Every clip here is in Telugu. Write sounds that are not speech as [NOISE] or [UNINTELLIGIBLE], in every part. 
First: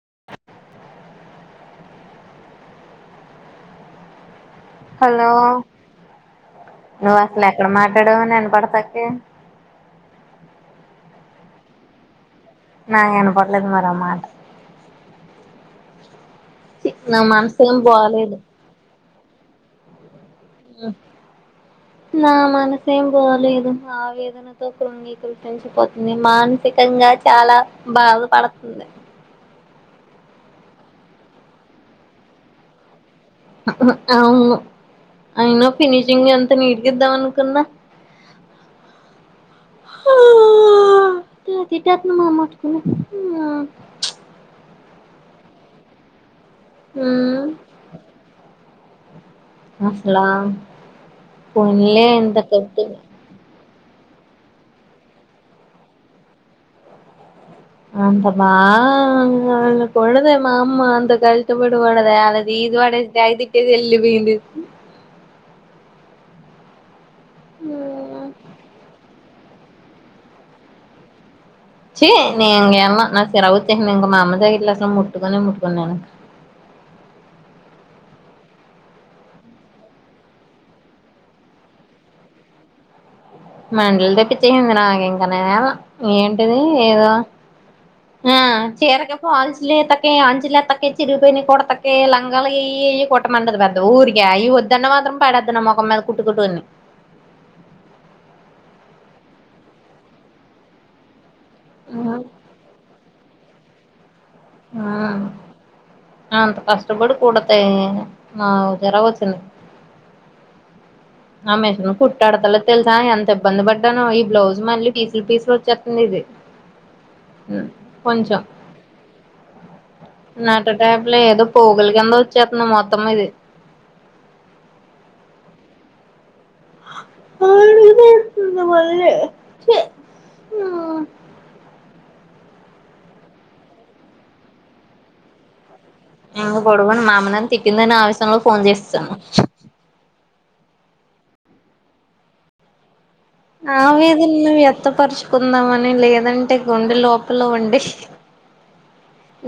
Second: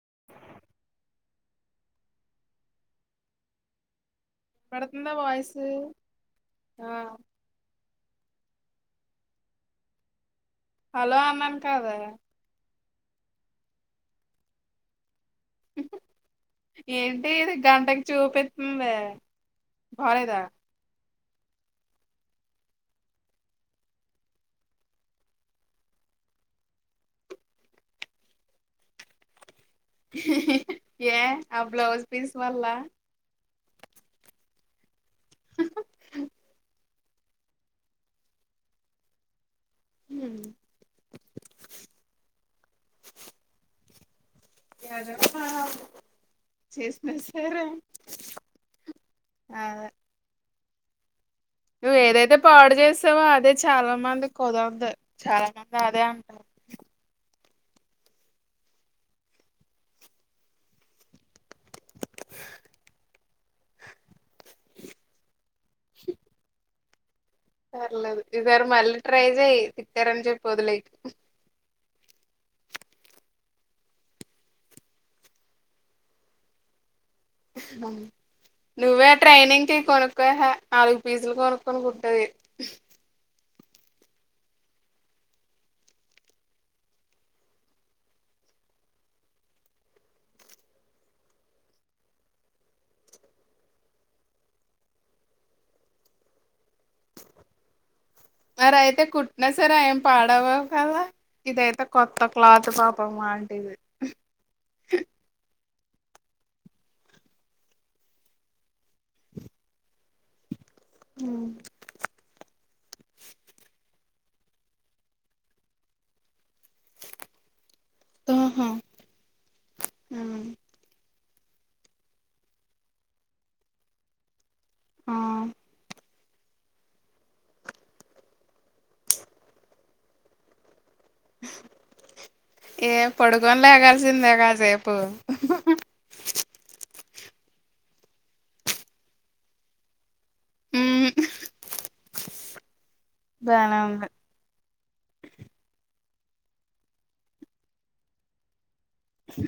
[INAUDIBLE] పడుతుందా హలో వాయిస్ ఆ నువ్వు అసలు ఎక్కడ మాట్లాడవని పడతక్కే హలో అన్నాను కదా నాకు ఇనపడలేదు మరి ఆ మాట నా ఏంటి ఇది మనసేం గంటకి బాలేదు చూపిస్తుంది బాలేదా ఆ [INAUDIBLE] నా మనసేం బాలేదు ఆవేదనతో కృంగి కృశించిపోతుంది మా నసికంగా చాలా బాధపడుతుంది. [INAUDIBLE] ఏ ఆ బ్లౌజ్ పీస్ వల్ల అవును అయినా ఫినిషింగ్ ఎంత నీటిగా ఇద్దాం అనుకున్న [INAUDIBLE] హ్మ్. తిట్టు మామాట్కున్నా చేసినా సరే అదే అసల నువ్వు ఏదైతే పాడు కట్టినా చేసవ చాలా మంది కుదరద్దు చాలా మంది అదే అంటారు. అంత మా కొడుతే మా అమ్మ అంత ఇష్టపడున్నదే అది ఇది వడ అయి తిట్టేది ఎల్లి పోయిండు స పర్లేదు ఈ సారి మళ్ళీ ట్రై చేయి తిట్టారని చెప్పి వదిలేయాకు చీ నేను ఇంక వెళ్ళను నాకు చిరాకు వచ్చే ఇంక మా అమ్మ దగ్గట్లో అసలు ముట్టుకునే ముట్టుకొను నేను [INAUDIBLE] అ నువ్వే ట్రైనింగ్ కి కొనుక్కోయ యెహె నాలుగు పీసులు కొనుక్కనుకుంటది. మండలు తెప్పిచేసేయి నాకు ఇంకా నేను వెళ్లను ఏంటిది ఏదో ఆ చీరకి పాల్సు తక్క ఆంచల్తక చిరిగి పయిన కూడాడతక్క లంగాయ్యి ఇ కొట్టమండదు పెద్ద ఊరిక ఈ వద్దన్న మాత్రం పడొద్న్న ముఖం మీద కుట్టుకుని సర అయితే కుట్టినా సరే ఆం పాడవా కదా ఇదయితే కొత్త క్లాత్ పాపం అంటేదు ఆ అంత కష్టపడి కుడితే నాకు జరగ వలసిందే [INAUDIBLE] ఆ మిషన్ కుట్టాడతా తెలుసా ఎంత ఇబ్బంది పడ్డానో ఈ బ్లౌజ్ మళ్ళీ పీసులు పీసులు వచ్చేతుంది. కొంచం ఆహా లేదు పోగలికి కింద వచ్చేతున్నా మొత్తం ఇది. ఆ ఆడుతుంద మల్ ఏ పడుకోన లేగాల్సిందే కాసేపు ఏం పడుకొని మా అమ్మ నన్ను తిట్టిదని ఆవేశయంలో ఫోన్ చేసేసాను. ఉమ్ బానే ఉంది ఆవేదన్న లే వాత పరుచుకుందామని లేదంటే గుండే లోపల ఉండే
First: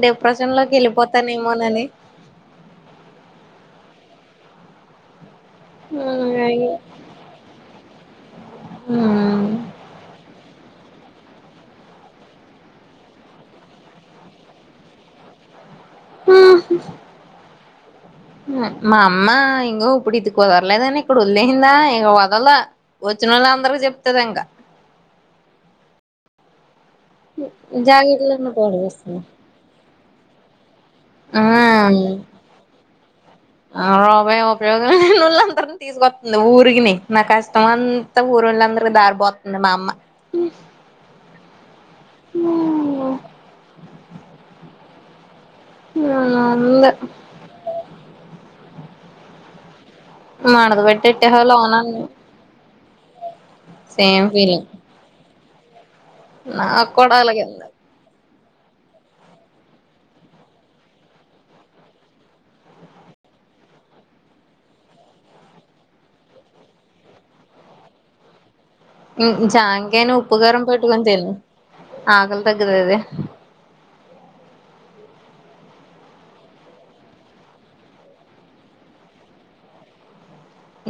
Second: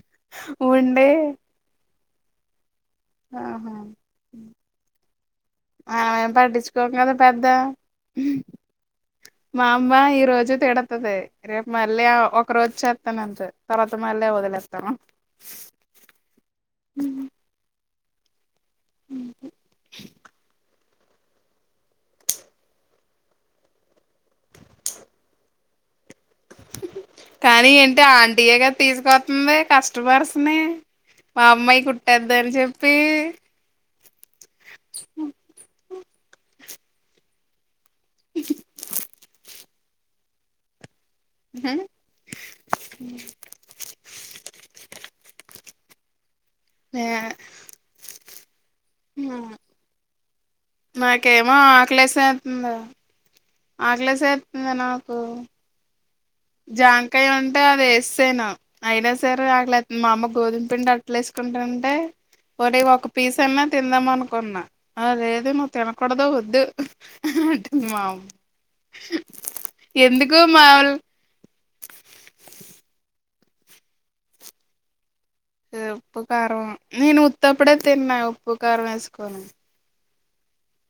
డిప్రెషన్ లోకి ఉండి వెళ్ళిపోతానేమోనని ఆహా మనం మేం పట్టించుకోం కదా పెద్ద మా అమ్మ ఈ రోజు తిడతది రేపు మళ్ళీ ఒక రోజు చేస్తాన అంత తర్వాత మళ్ళీ వదిలేతను. ఉం మా అమ్మా ఇంగో ఇప్పుడ ఇదుకుదర్లేదా వదిలేసిందా ఇగ వదలదు వచ్చినోళ్ళు అందరికి చెప్తది ఇంకా, [INAUDIBLE] కానీ ఏంటి జాకెట్లన్నీ ఆంటీయే కదా పాడేస్తుంది తీసుకోతుంది కస్టమర్స్ ని మా అమ్మాయి కుట్టేద్దని చెప్పి ఉపయోగం తీసుకొతుంది ఊరికిని నా కష్టం అంతా ఊరిళ్ళందరి దారపోతుంది మా అమ్మ ఉహు ఉంది యా హ మడత పెట్టేట్టేవాళ్ళు నాకేమో అవునండి ఆకలేసేతుందిరా. సేమ్ ఫీలింగ్ ఆకలేస్సేతుందే నాకు. నాకు కూడా జామ్కాయ అలాగే ఉంటే ఉంది అది యేసేసాను. అయినా సరే ఆకలేతంది మా అమ్మ గోధుమ పిండి అట్లే ఏసుకుంటుంటే ఒకటి ఒక పీస్ అన్నా తిందాం అనుకున్నా, ఆ లేదు నువ్వు తినకూడదు వద్దు అంటుంది మా హ్ జాంకాయను ఎందుకు ఉప్పుకారం మాములు పెట్టుకొని తిను ఆకలి తగ్గుతది. ఉప్పు, కారం నేను ఉత్తప్పుడే తిన్నే ఉప్పు కారం ఏసుకొని.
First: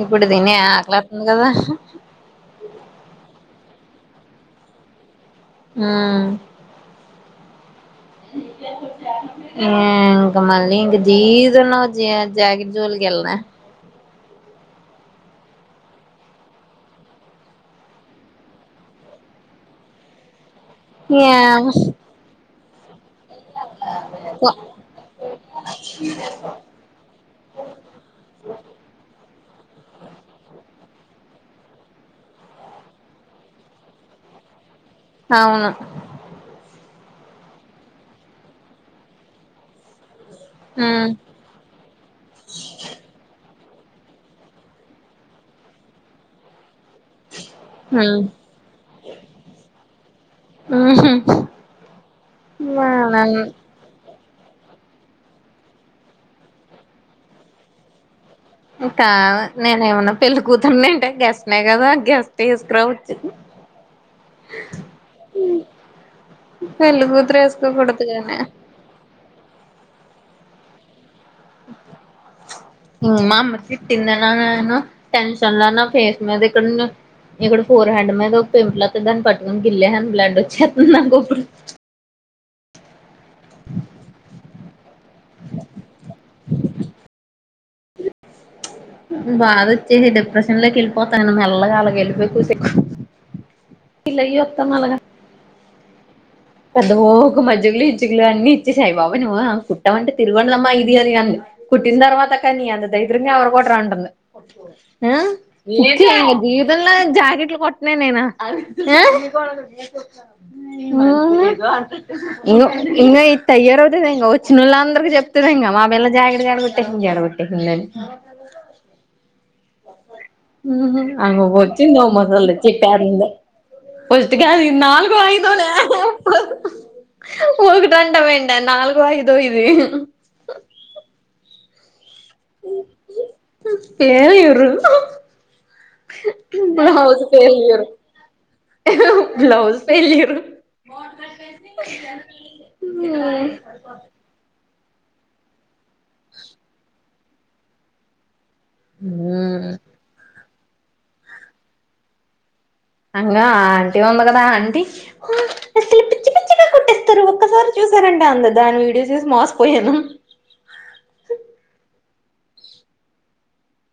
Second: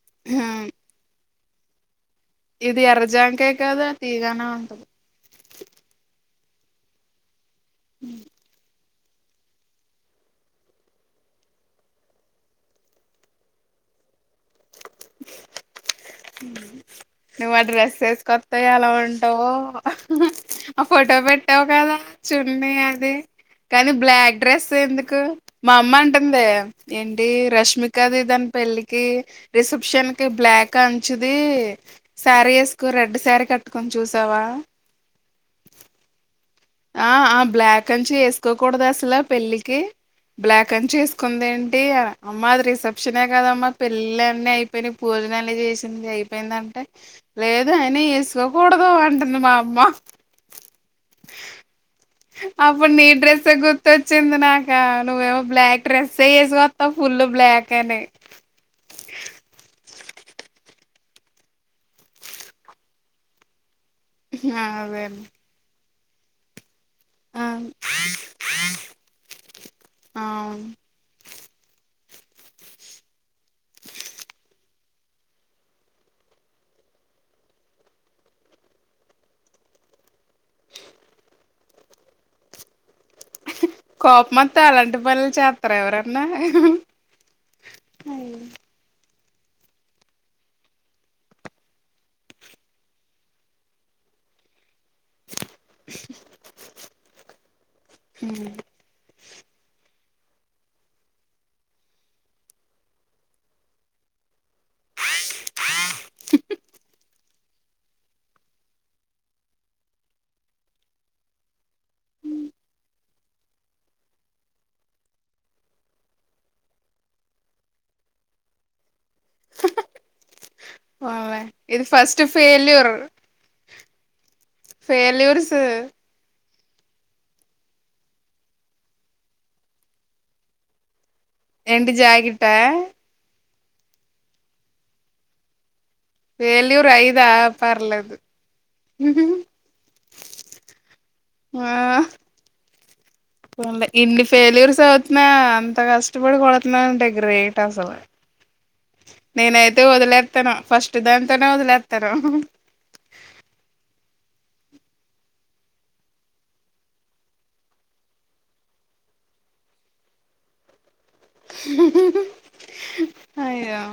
ఇప్పుడు తినే ఆకలెతుంది కదా. ఇది ఎర్రజాంకాయ కదా తీయగానే ఉంటుంది. హ్మ్ యే ఇంకా మళ్ళీ ఇంగా జీవితంలో జా జాకెట్ జోలికి ఎళ్నె. నువ్ ఆ డ్రెసుఎసుకత్తే ఎలా ఉంటవో. ఆ ఫోటో పెట్టావు ఏమో కదా చున్ని అది కాని బ్లాక్ డ్రెస్సె ఎందుకు? మా అమ్మ అంటుంది ఏంటి రష్మికది దాన్ పెళ్ళికి రిసెప్షన్ కి బ్లాక్ కంచుది సారీ ఏసుకో రెడ్ సారీ కట్టుకోని చూసావా. అవును. ఆ ఆ బ్లాక్ అంచు ఏసుకోకూడదా అసలు పెళ్ళికి. బ్లాక్ అంచు ఉమ్ ఏసుకుంది ఏంటి, అమ్మా అది రిసెప్షనే కదమ్మా పెళ్ళీలన్నీ అయిపోయినయి పూజలన్ని చేసింది అయిపోయిందంటే లేదు అయినా ఉమ్ యేసుకోకూడదు అంటుంది మా అమ్మ. ఉహు అప్పుడు నీ డ్రెస్సె గుర్తు అచ్చింది నాకా నువ్వేమో బ్లాక్ డ్రెస్సె యేసుకొత్తావ్ ఫుల్ బ్లాక్ అని. కాదు నేను ఏమన్నా పెళ్ళి కూతుర్నా ఎంటె గెస్ట్నే కదా గెస్ట్ యేసుకురావచ్చు. హఅదే పెళ్లి కూతురు యేసుకోకుడదు గాని. అవును ఇంగా మా అమ్మ తిట్టిందనా నేను టెన్షన్ లో నా ఫేస్ మీద ఇక్కడ ఇక్కడ ఫోర్ హెడ్ మీద ఒక పింపుల్ అత్తే దాన్ని పట్టుకుని గిల్లేసాన్ బ్లడ్ వచ్చేత్తుంది నాకుప్పుడు. కోపమత్తే అలాంటి పనులు చేత్తరా ఎవరన్నా. అయో బాదవచ్చేసి డిప్రెషన్ లోకి ఎళ్ళిపోతాను మెల్లగా అలగా ఎళ్ళిపోయి కూసేక్కు ఇల్లకు చేప్తా మళ్ళగా పెద్దవో ఒక మజ్జుగులు ఇచ్చుగులు అన్ని ఇచ్చేసాయి బాబు ఓసి నీమోహం కుట్టమంటే తిరుగండలమ్మా ఇది అది అంది. కుట్టిన తర్వాత కానీ నీఅంత దరిద్రంగా ఎవరు కుట్టరు అంటుంది. ఆ చీ ఇగా జీవితంలో జాకెట్లు కుట్టనె నేను. ఆ హు ఇంగో ఇంగా ఇది తయారవుతది ఇంగా వచ్చినోళ్ళ అందరికి చెప్తుంది ఇంగా మా పిల్లా జాకిట్ కాడ కుట్టేసి చెడగొట్టేసిందని. హుహ్ పోన్లే ఆమె వచ్చి ఇది నువ్వు ఫస్ట్ ముసల్ది చి ఫెయిల్యూర్ [INAUDIBLE] లే ఫస్ట్ కాదు ఇది నాలుగో ఫెయిల్యూర్స్ ఐదోనే ఇప్పుడు. ఒకటి అంటా వెంటే నాలుగో ఐదో ఇది. ఏంటి జాకెట్టా పేరుయుర్రు ఫెయిల్యూర్ బ్లౌజ్ అయిదా ఫేల్యూర్ పర్లేదు బ్లౌజ్ ఫేల్యూర్ ఉంది ఇన్ని ఫేల్యూర్స్ తో వచ్చినా అంత కష్టపడి కుడుతున్నారంటే గ్రేట్ అసలు ఉమ్ నేనైతే వదిలేత్తను ఫస్ట్ దాంతోనే వదిలేత్తను అంగ ఆంటీ ఉంది గదా ఆంటీ [UNINTELLIGIBLE] కుట్టేస్తారు ఒక్కసారి చూశారంటే అంది దాని వీడియోస్ చేసి మోసపోయాను. అయ్యో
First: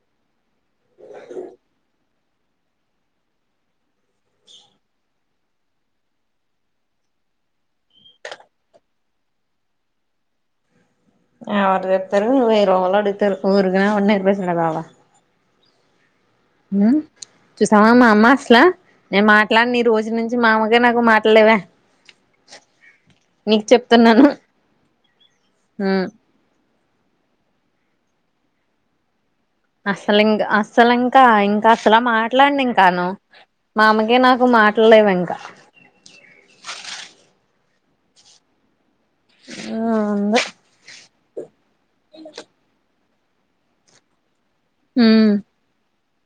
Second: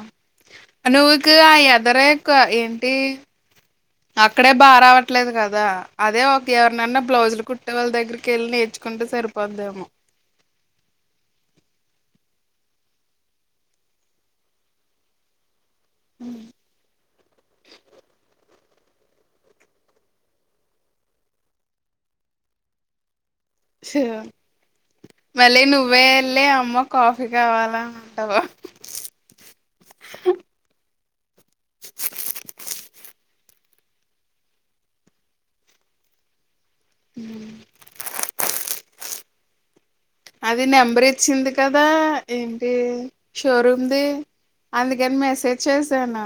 నువ్వుకు ఆ ఎదరే ఎక్కువ ఏంటి అక్కడే బాగా రావట్లేదు గదా అదే ఒక ఎవరినన్నా బ్లౌజులు కుట్టే వాళ్ళ దగ్గరకెళ్ళి నేర్ ర్చుకుంటే సరిపోద్దేమో ఎవరు చెప్తారు వేరే వాళ్లు అడుగుతారు ఊరుగా [UNINTELLIGIBLE] ఉ హుమ్ చూసావా మా అమ్మ అసలా నేను మాట్లాడని రోజు నుంచి మా అమ్మకి నాకు మాటలు లేవే మళ్ళీ నువ్వే ఉమ్ వెళ్ళి అమ్మ కాఫీ కావాలా అను టవా అస్సల్ ఇంగ అసలు ఇంకా ఇంకా అసలా మాట్లాడను ఇంకాను మా అమ్మకి నాకు మాటల్లేవు ఇంకా ఉమ్ ఉంది అది నెంబర్ ఇచ్చింది కదా ఏంటి షోరూమ్ది అందుకని ఉమ్ మెసేజ్ చేశాను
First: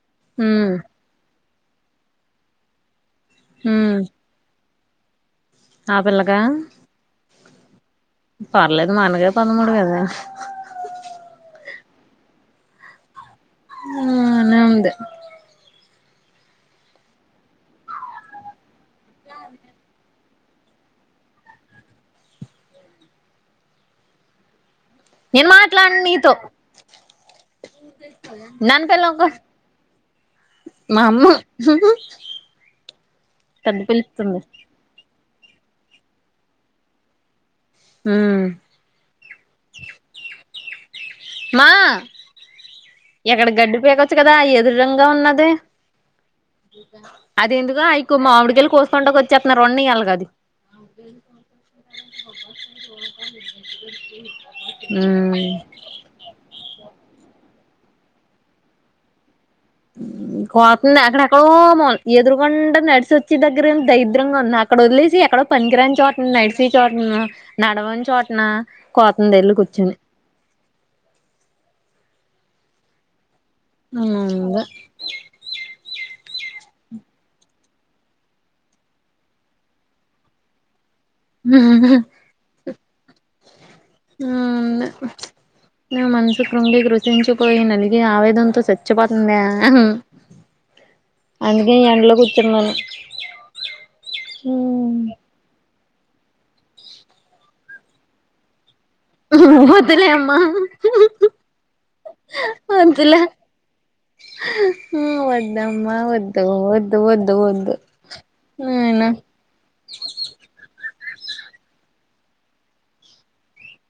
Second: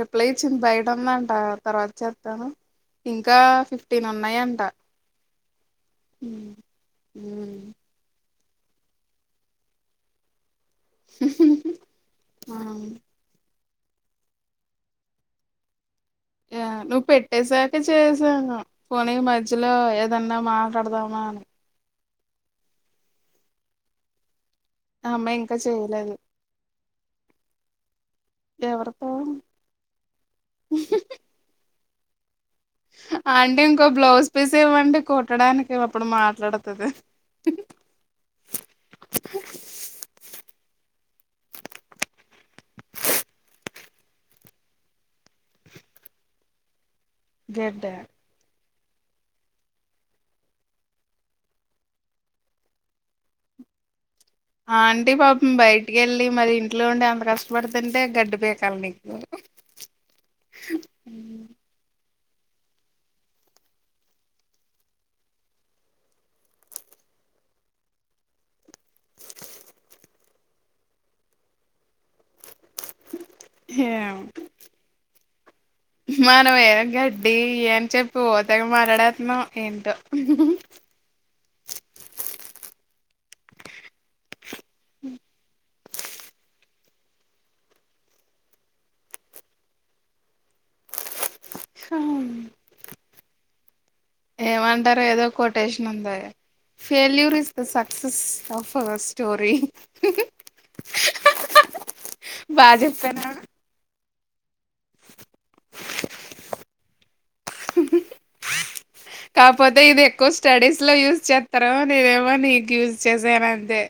రిప్లై ఇచ్చింది ఉమ్ బయటుందంట తర్వాత చేత్తాను ఇంకా ఉమ్ ఫిఫ్టీన్ ఉన్నాయంట ఆ పిల్లకా? పర్లేదు మనకే పదమూడు గదే ఉమ్ హూమ్ బానే ఉంది యా నువ్వు పెట్టేశాకే చేశాను పోనీ మధ్యలో ఏదన్నా మాట్లాడదామా అని ఆ అమ్మాయి నేను ఇంకా మాట్లాడను చేయలేదు నీతో దంతల్ ఎవరితో తొంకొ మా అమ్మ ఆంటీ పెద్ద ఇంకో బ్లౌజ్ పిలుస్తుంది పీస్ ఇవ్వండి కుట్టడానికి అప్పుడు మాట్లాడతది. ఉమ్ మా ఎక్కడ గడ్డి పీకొచ్చు గదా ఎదురుంగా ఉన్నది అది ఎందుకో ఆ గెడ్డ ఎక్కువ మామిడికాయలు కోస్ కుండగా వచ్చేత్తన్నారు ఉండని అలాగ అది ఆంటీ పాపం బయటికి వెళ్ళి మరి ఇంట్లో ఉండి అంత కష్టపడుతుంటే గడ్డి పీకాల నీకు? ఎదురుగుండ నడిసొచ్చి దగ్గర ఏమో దరిద్రంగా ఉన్న అక్కడ వదిలేసి ఎక్కడో పనికిరాని చోటన నడిసే చోటన మ్మ్ నడవని చోటన కోత్తంది వెళ్ళి కూర్చొని [INAUDIBLE] ఊమ్ ఏం ఇంగ మనం ఏమో గడ్డి అని చెప్పి ఓ తెగ మాట్లాడేత్తన్నాం ఏంటో [INAUDIBLE] హూ [UNINTELLIGIBLE] నా మనసు కృంగి కృశి గుంచిపోయి నలిగి ఆవేదనంతో చచ్చిపోతుంద అందుకే ఎండలో కూర్చున్నాను ఏమంటారో ఏదో కొటేషన్ ఉంది failure is the success of first story వద్దులే అమ్మా బాగా వద్దులే చెప్తానా ఆ అ ఇద్దమ్మా వద్దు వద్దు వద్దు వద్దు ననా కాకపోతే ఇది ఎక్కువ స్టడీస్ లో యూజ్ చేస్తారో నేనేమో నీకు యూజ్ చేసాను అంతే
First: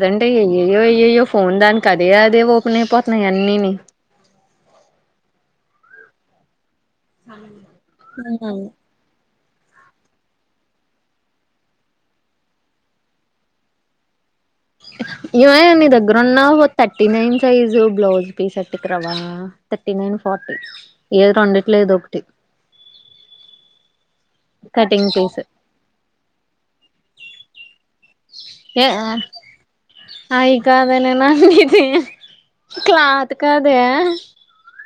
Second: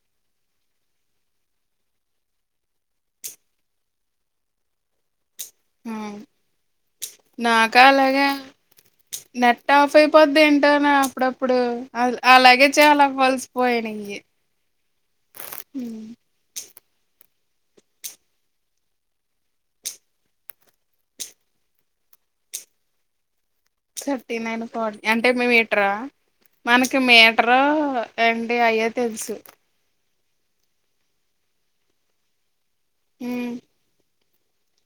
అదంటే అయ్యయో అయ్యయో ఫోన్ దానికి అదే అదే ఓపెన్ అయిపోతున్నాయి అన్నీని [INAUDIBLE] ఆ నాకా అలాగా నెట్ ఆఫ్ అయిపోద్ది ఏంటోనా అప్పుడప్పుడు అలాగే చాలా ఫలిసి పోయాను ఇవే నీ దగ్గర ఉన్నా థర్టీ నైన్ సైజు బ్లౌజ్ పీస్పెట్టుకు రావా థర్టీ నైన్ ఫార్టీ ఏది రెండిటిలో ఏదో ఒకటి [INAUDIBLE] థర్టీ నైన్ ఫార్టీ కటింగ్ అంటే పీస్ మీటర్ మనకి మీటర్ ఏంటి అయ్యో ఏ తెలుసు అయి కాదే న నాది క్లాత్ కాదే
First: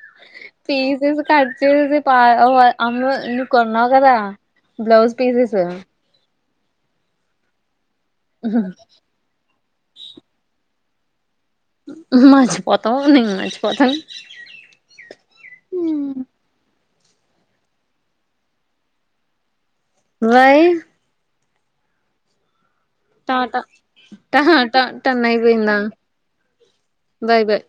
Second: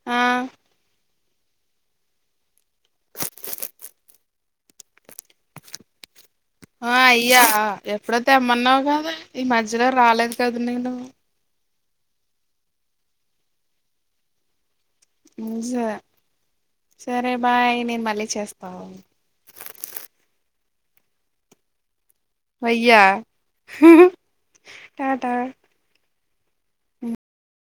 ఆ పీసెస్ కట్ చేససి పాఓ అమ్మ నువ్వు కొన్నావు కదా బ్లౌస్ పీసెస్ ఆ అయ్యా ఎప్పుడో తెమ్మన్నావు కదా ఈ మధ్యలో రాలేదు కదా నేను మాచిపోతాం న మచిపోతను స సరే బాయ్ నేను మళ్ళీ చేస్తాను వై వయ్యా టట ట ట టన్న టాటా పోయిందా బాయ్ బాయ్